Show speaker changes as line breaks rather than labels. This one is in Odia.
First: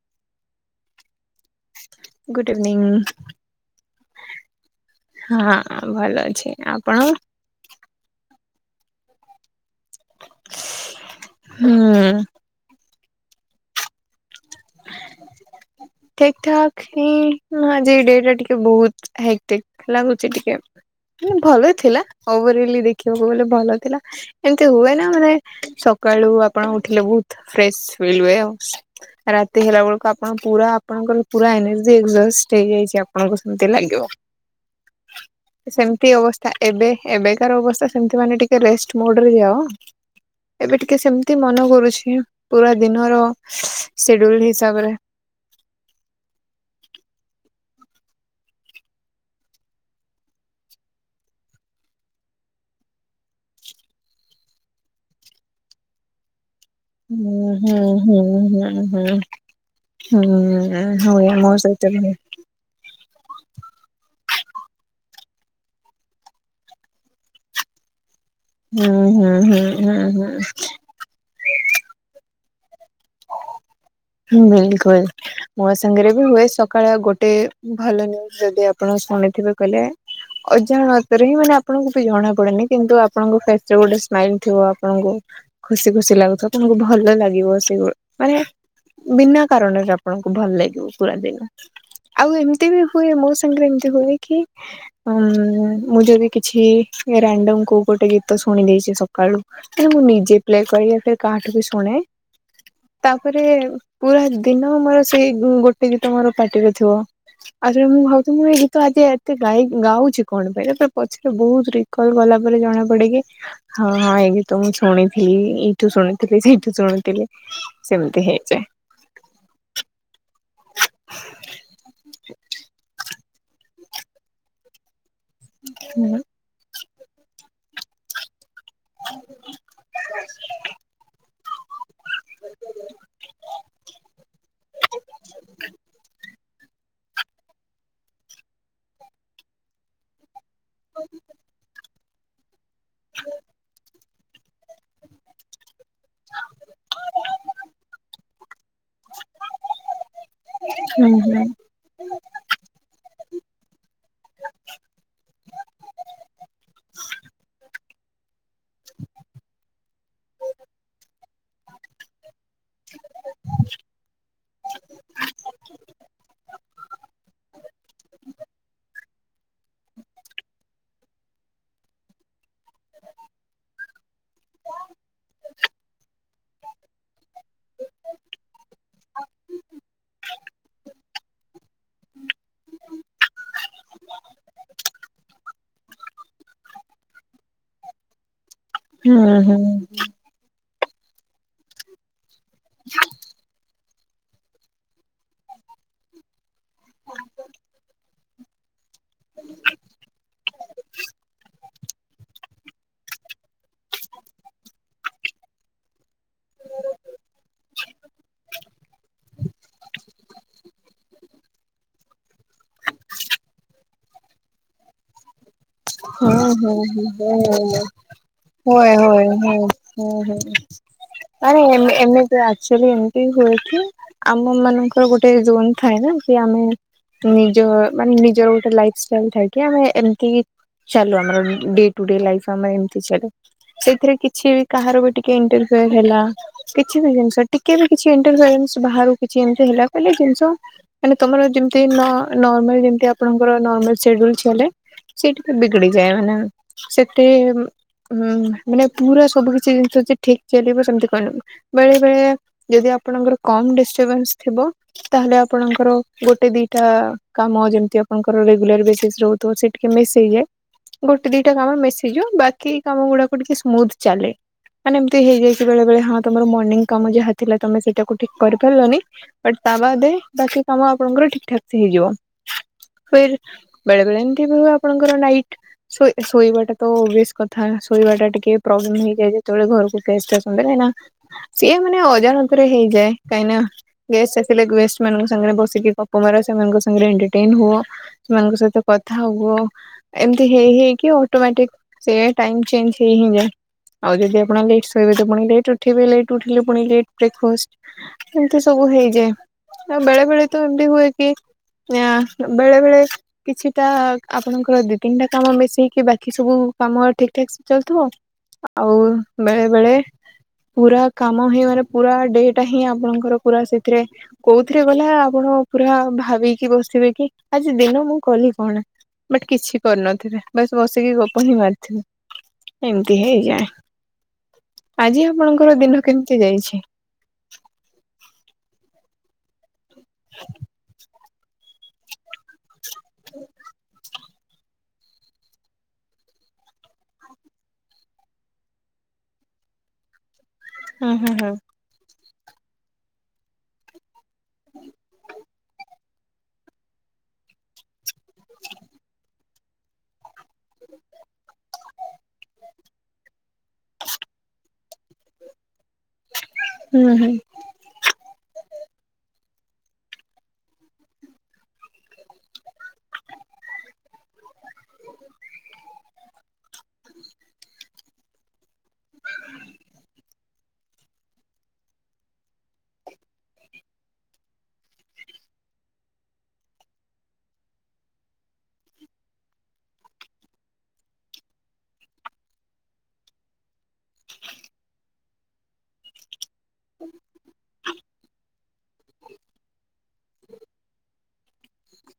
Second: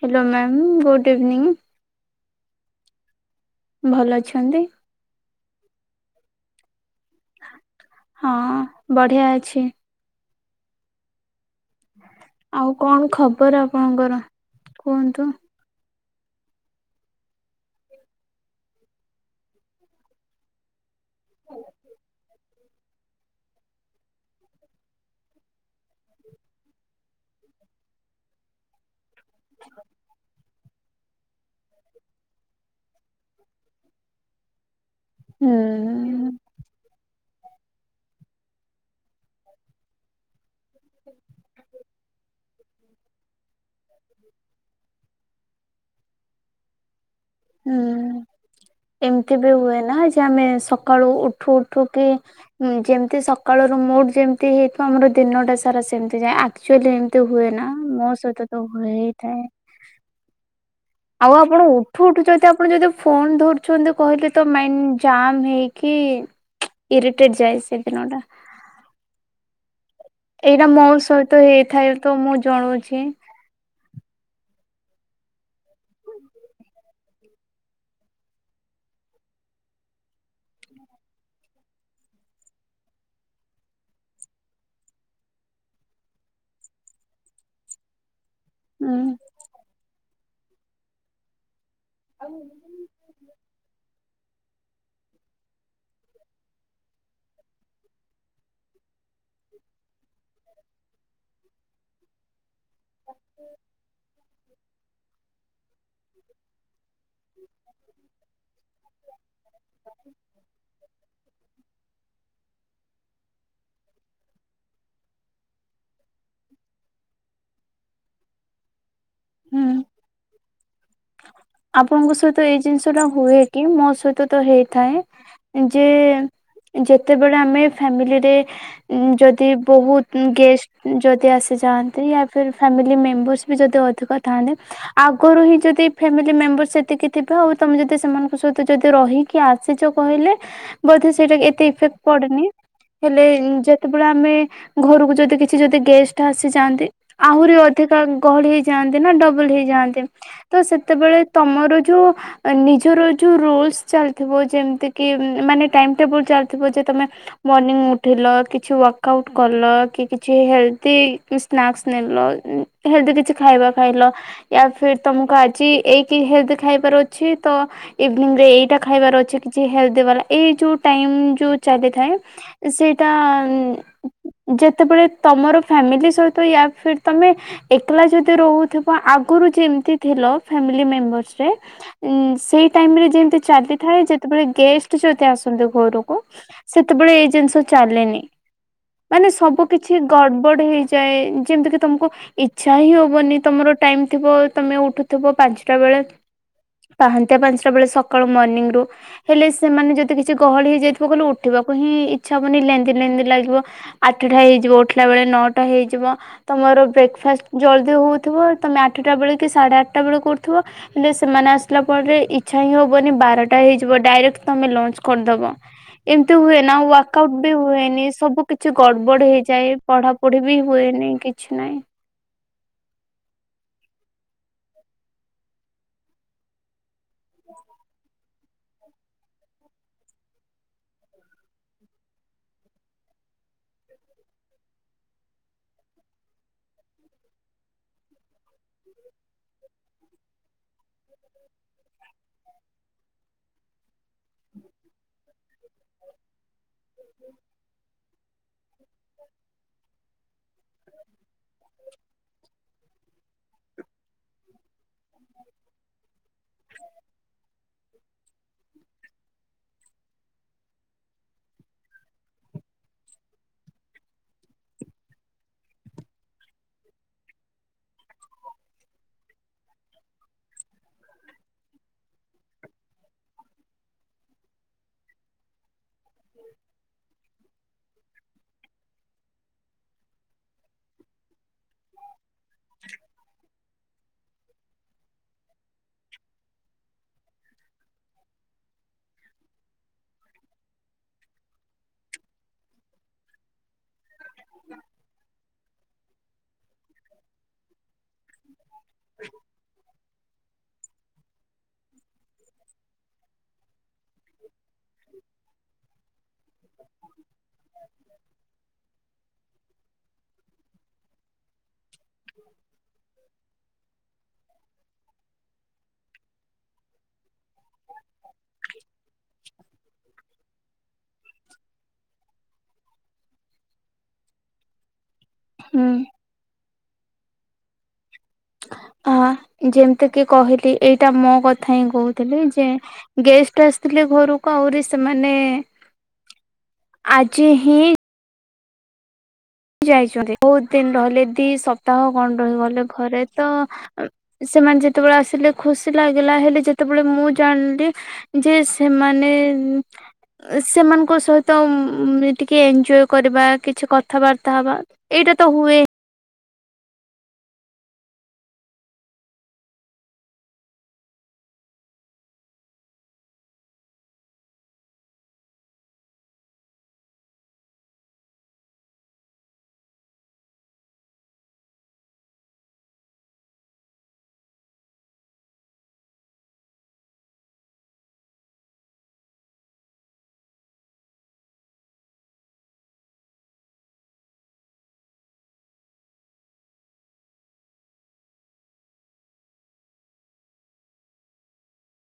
Hello ma'am good evening.
Good evening.
ଭଲ ଅଛନ୍ତି?
ହଁ ଭଲ ଅଛି। ଆପଣ?
ହଁ ବଢିଆ ଅଛି। ଆଉ
ହୁଁ।
କଣ ଖବର ଆପଣଙ୍କର କୁହନ୍ତୁ?
ଠିକ୍ ଠାକ୍ ହିଁ ଆଜି ଡେ ଟା ଟିକେ ବହୁ ହେ ଠିକ୍ ଲାଗୁଛି ଟିକେ। ଭଲଥିଲା ଓଭରିଲ୍ ଲି ଦେଖିବାକୁ ଗଲେ ଭଲ ଥିଲା। ଏମତି ହୁଏ ନା ମାନେ ସକାଳୁ ଆପଣ ଉଠିଲେ ବହୁତ ଫ୍ରେସ୍ ଫିଲ୍ ହୁଏ ଆଉ ରାତି ହେଲା ବେଳକୁ ଆପଣ ପୁରା ଆପଣଙ୍କର ପୁରା ଏନର୍ଜି ଏକଜଷ୍ଟ ହେଇଯାଇଛି ଆପଣଙ୍କୁ ସେମତି ଲାଗିବ।
ହୁଁ
ସେମିତି ଅବସ୍ଥା ଏବେ ଏବେ ତାର ଅବସ୍ଥା ସେମତି ମାନେ ଟିକେ ରେଷ୍ଟ ମୋଡ ରେ ଯାଅ। ଏବେ ଟିକେ ସେମିତି ମନେ କରୁଛି ପୁରା ଦିନର ସିଡ୍ୟୁଲ ହିସାବରେ
ହୁଁ ଏମିତି ବି ହୁଏ ନା ଯେ ଆମେ ସକାଳୁ ଉଠୁ ଉଠୁ କି ଯେମତି ସକାଳୁ ର ମୁଡ଼ ଯେମିତି ହେଇଥିବ ଆମର ଦିନ ଟା ସାରା ସେମିତି ଯାଏ। ଆକ୍
ହୁଁ ହୁଁ ହୁଁ ହୁଁ
ହୁଏ
ହୁଁ
ହେଇଥାଏ।
ହୁଁ। ହୁଏ
ଆଉ
ମୋ
ଆପଣ
ସହିତ ବି
ଉଠୁ
ହୁଏ।
ଉଠୁ ଯଦି ଆପଣ ଯଦି ଫୋନ୍ ଧରୁଛନ୍ତି କହିଲେ ତ ମାଇଣ୍ଡ ଜାମ୍ ହେଇକି ଇରିଟେଟ୍ ଯାଏ ସେ ଦିନଟା।
ହୁଁ ହୁଁ ହୁଁ। ହୁଁ
ଏଇଟା ମୋ ସହିତ ହେଇଥାଏ। ତ ମୁଁ ଚଳୁଛି।
ବିଲକୁଲ୍ ମୋ ସାଙ୍ଗରେ ବି ହୁଏ। ସକାଳେ ଗୋଟେ ଭଲ ନ୍ୟୁଜ ଯଦି ଆପଣ ଶୁଣିଥିବେ, କହିଲେ ଅଜାଣତରେ ହିଁ ମାନେ ଆପଣଙ୍କୁ ବି ଜଣା ପଡେନି କିନ୍ତୁ ଆପଣଙ୍କ ଫେସରେ ଗୋଟେ ସ୍ମାଇଲ ଥିବ ଆପଣଙ୍କୁ ଖୁସି ଖୁସି ଲାଗୁଥିବ। ଆପଣଙ୍କୁ ଭଲ ଲାଗିବ ସେଗୁ ମାନେ
ହୁଁ
ବିନା କାରଣରେ ଆପଣଙ୍କୁ ଭଲ ଲାଗେ ତୁ କୁଳା ଦେନୁ। ଆଉ ଏମିତି ବି ହୁଏ ମୋ ସାଙ୍ଗରେ ଏମିତି ହୁଏ କି? ଉଁ ମୁଁ ଯଦି କିଛି ରାଣ୍ଡମ କୋଉ ଗୋଟେ ଗୀତ ଶୁଣିଦେଇଛି ସକାଳୁ ମୁଁ ନିଜେ ପ୍ଲେ କରି କାହାଠୁ ବି ଶୁଣେ ତାପରେ? ପୁରା ଦିନ ମୋର ସେଇ ଗୋଟେ ଗୀତ ମୋର ପାର୍ଟିରେ ଥିବ ଆଉଥ ମୁଁ ଭାବଛିି ମୁଁ ଏଇ ଗୀତ ଆଜି ଏତେ ଗାଉଛି କଣ ପାଇଁ ତା ପଛରେ ବହୁତ ରିକଲ ଗଲା ପରେ ଜଣା ପଡେ କି ହଁ ହଁ ଏଇ ଗୀତ ମୁଁ ଶୁଣିଥିଲି। ଏଇଠୁ ଶୁଣୁଥିଲି ସେଇଠୁ ଶୁଣୁଥିଲି ସେମିତି ହେଇଯାଏ।
ହୁଁ ଆପଣଙ୍କ ସହିତ ଏଇ ଜିନିଷ ଟା ହୁଏ କି ମୋ ସହିତ ତ ହେଇଥାଏ। ଯେ
ହୁଁ
ଯେତେବେଳେ ଆମେ ଫାମିଲିରେ ଯଦି ବହୁତ ଗେଷ୍ଟ ଯଦି ଆସି ଯାଆନ୍ତି ୟା ଫିର ଫ୍ୟାମିଲି ମେମ୍ବର୍ସ ବି ଯଦି ଅଧିକ ଥାଆନ୍ତେ ଆଗରୁ ହିଁ ଯଦି ଫାମିଲି ମେମ୍ବର ସେତିକି ଥିବେ ଆଉ ତୁମେ ଯଦି ସେମାନଙ୍କ ସହିତ ଯଦି ରହିକି ଆସିଛ କହିଲେ ବୋଧେ ସେଇଟା ଏତେଇଫେକ୍ଟ ପଡନି ହେଲେ ଯେତେ ଆମେ ଘରକୁ ଯଦି କିଛି ଯଦି ଗେଷ୍ଟ ଆସିଯାଆନ୍ତି ଆହୁରି ଅଧିକା ଗହଳି ହେଇଯାଆନ୍ତି ନା ଡବଲ ହେଇଯାଆନ୍ତି ତ ସେ
ହୁଁ
ସେତେବେଳେ
ହୁଁ
ତମର ଜଉ ନିଜର ଜଉ ରୋଲସ ଚାଲୁଥିବ ଯେମିତିକି ମାନେ ଟାଇମ ଟେବୁଲ ଚାଲିଥିବ ଯେ ତମେ ମର୍ଣ୍ଣି ଉଠେଇିଲ କିଛି ୱାର୍କ ଆଉଟ୍ କଲ କି କିଛି ହେଲ୍ଦି ସ୍ନାକ୍ସ ନେଲ ହେଲଦି କିଛି ଖାଇବା ଖାଇଲ ୟା ଫିର ତମକୁ ଆଜି ହେଲ୍ଦି ଖାଇବାର ଅଛି ତ ଇଭିନିଂରେ ଏଇଟା ଖାଇବାର ଅଛି କିଛି ହେଲ୍ଦି ବାଲା ଏଇ ଯେଉଁ ଟାଇମ୍ ଯେଉଁ ଚାଲିଥାଏ ସେଇଟା ଯେତେବେଳେ ତମର ଫ୍ୟାମିଲି ସହିତ ୟା ଫିର୍ ତମେ ଏକଲା ଯଦି ରହୁଥିବ ଆଗରୁ ଯେମିତି ଥିଲ ାମବ ଯେମତି ଚାଲିଥାଏ ଯେତେବେଳେ ଗେଷ୍ଟ ଯଦି ଆସନ୍ତି ଘରକୁ ସେତେବେଳେ ଏଇ ଜିନିଷ ଚାଲେନି। ମାନେ
ହୁଁ
ସବୁ କିଛି ଗଡବଡ ହେଇ ଯଏ ଯେମିତିକି ତମକୁ ଇଚ୍ଛା ହିଁ ହବନି ତମର ଟାଇମ ଥିବ ତମେ ଉଠୁ ଥିବ ପାଞ୍ଚଟା ବେଳେ ପାହାନ୍ତି ପାଞ୍ଚଟା ବେଳେ ସକାଳୁ ମର୍ଣିିଂ ରୁ ହେଲେ ସେମାନେ ଯଦି କିଛି ଗହଳି ହେଇଯାଇଥିବ କହିଲଲେ ଉଠିବାକୁ ହିଁ ଇଚ୍ଛା ହବନି ଲେନ୍ନ୍ଦି ଲେନ୍ଦି ଲାଗିବ ଆଠଟା ହେଇଯିବ ଉଠିଲା ବେଳେ ନଅଟା ହେଇଯିବ ତମର ବ୍ରେକ୍ଫାଷ୍ଟ ଜଲ୍ଦି ହଉଥିବ ତମେ ଆଠଟା ବେଳେ କି ସାଢେ ଆଠ ଟା ବେ କରୁଥିବ ହେଲେ ସେମାନେ ଆସିଲା ପରେ ଇଛା ହିଁ ହବନି ବାରଟା ହେଇଯିବ ଡାଇକ୍ମେ ଲଞ୍ଚ କରିଦବ।
ହ
ଏମିତି ହୁଏ
ହ
ନା
ହ
ୱାର୍କଆଉଟ ବି ହୁଏନି ସବୁ କିଛି
ହଏ
ଗଡବଡ
ହଏ ହ
ହେଇଯାଏ
ହ ହ
ପଢାପଢି ବି ହୁଏନି କିଛି
ଆରେ ଏ
ନାହିଁ
ଏମକ୍ଚୁଲି ଏମତି ହେଛି।। ଆମ ମାନଙ୍କର ଗୋଟେ ଜୋନ୍ ଥାଏ ନା କି ଆମେ ନିଜ ମାନେ ନିଜର ଗୋଟେ ଲାଇଫଷ୍ଟାଇଲ ଥାାଇକି ଆମେ ଏମିତି ଚାଲ ଆମ ଡ ଟୁ ଡ ଲ ଆମ ଏମ ଚା ସେଥିରେ କିଛି କାହାର ବି ଟିକେ ଇଣ୍ରଫ ହେଲା କିଛି ବି ଜିନିଷ ଟିକେ ବି କିଛି ଇଣ୍ରଫନ୍ ବା କିଛିମ ହେଲା କିଲେ ଜିନିଷ ମାନ ତମର ଯେମମାଲମ ଆପଣଙ୍କରମାଲଲ ଚାଲେ ବିଗଡି ଯାଏ ମାନେ ସେଥିେ ଉ ମାନେ ପୁରା ସବୁ କିଛି ଜିନିଷ ଠିକ ଚାଲିବ ସେମତି କହିନ ବେଳେ ବେଳେ ଯଦି ଆପଣଙ୍କର କମ ତାହେଲେ ଆପଣଙ୍କର ଗୋଟେ ଦିଟା କାମ ଯେମତି ଆପଣଙ୍କର ରେଗୁଲାର ବସି ରହୁଥିବ ସେ ଗୋଟେ ଦିଟା କାମ ମିଶିଯିବ ବାକି କାମ ଗୁଡାକୁ ଟିକେ ସ୍ମୁଥ ଚାଲେ ମାନେ ଏମିତି ହେଇଯାଏ କି ବେଳେ ବଳେ ହଁ ତମର ମର୍ଣିଂ କାମ ଯାହା ଥିଲା ତମେ ସେଇଟାକୁ ଠିକ କରିପାରିଲନି ବଟ୍ ତା ବାଦ ବାକି କାମ ଆପଣଙ୍କର ଠିକ୍ ଠାକ ସେ ହେଇଯିବ ଫର୍ ବେଳେ ବଳେ ଏମିତି ଆପଣଙ୍କର ନାଇଟ୍ ଶୋଇ ଶୋଇବା ଟ ତ ବସ୍ କର ଶୋଇବା ଟା ଟିକେ ପ୍ରୋବ୍ଲେମ ହେଇଯାଏ ଯେତେବେଳେ ଘରକୁ ଗେଷ୍ଟ ଆସନ୍ତିନି ନା ସିଏ ମାନେ ଅଜାଣତରେ ହେଇଯାଏ କାହିଁନା ଗେଷ୍ଟ ଆସିଲେ ଗେଷ୍ଟ ମାନଙ୍କ ସାଙ୍ଗରେ ବସିକି ଗପ ମାର ସେମାନଙ୍କ ସାଙ୍ଗରେ ଏଟରଟ ହୁଅ ସେମାନଙ୍କ ସହିତ କଥା ହୁଅ, ଏମତି ହେଇ ହେଇକି ଅଟୋମଟିକ ହେୟା ଟାଇମ ଚେଞ ହେଇହିଁଯାଏ ଆଉ ଯଦି ଆପଣଯଦି ଲେଟଶୋଇବେ ଲେଟ ଉଠିବେ ଲେଟ ଉଠିଲେ ପୁଣି ଲେଟ ବ୍ରେକଫାଷ୍ଟ ଏମତି ସବୁ ହେଇଯାଏ ଆଉ ବେଳେ ବେଳେ ତ ଏମିତି ହୁଏ କି ବେଳେ ବେଳେ କିଛିଟା ଆପଣଙ୍କର ଦି ତିନିଟା କାମ ମିଶେଇକି ବାକି ସବୁ କାମ ଠିକ ଠାକ ସେ ଚାଲୁଥିବ ଆଉ ବେଳେ ବେଳେ ପୁରା କାମ ହିଁ ମାନେ ପୁରା ଡେଟା ହିଁ ଆପଣଙ୍କର ପୁରା ସେଥିରେ କୋଉଥିରେ ଗଲା ଆପଣ ପୁରା ଭାବି କି ବସିଥିବେ କି ଆଜି ଦିନ ମୁଁ କଲି କଣ? ବଟ୍ କିଛି କରିନଥିବେ ବସ୍ ବସିକି ଗପ ହିଁ ମାରିଥିବେ ଏମିତି ହେଇଯାଏ ଆଜି ଆପଣଙ୍କର
ହୁଁ।
ଦିନ କେମିତି ଯାଇଛି? [inaudible]
ଆଁ ଯେମିତି କି କହିଲି ଏଇଟା ମୋ କଥା ହିଁ କହୁଥିଲି ଯେ ଗେଷ୍ଟ ଆସିଥିଲେ ଘରୁକୁ କହୁରି ସେମାନେ ଆଜି ହିଁ ଯାଇଛନ୍ତି। ବହୁତ ଦିନ
ହୁଁ
ରହିଲେ
ହୁଁ
ଦି
ହୁଁ।
ସପ୍ତାହ କଣ ରହିଗଲେ ଘରେ ତ ସେମାନେ ଯେତେବେଳେ ଆସିଲେ ଖୁସି ଲାଗିଲା ହେଲେ ଯେତେବେଳେ ମୁଁ ଜାଣିଲି ଯେ ସେମାନେ ହୁଁ ସେମାନଙ୍କ ସହିତ ଟିକେ କରିବା କିଛି କଥାବାର୍ତ୍ତା ତାବା ଏଇଟା ତ ହୁଏ।
ହୁଁ ହୁଁ [inaudible]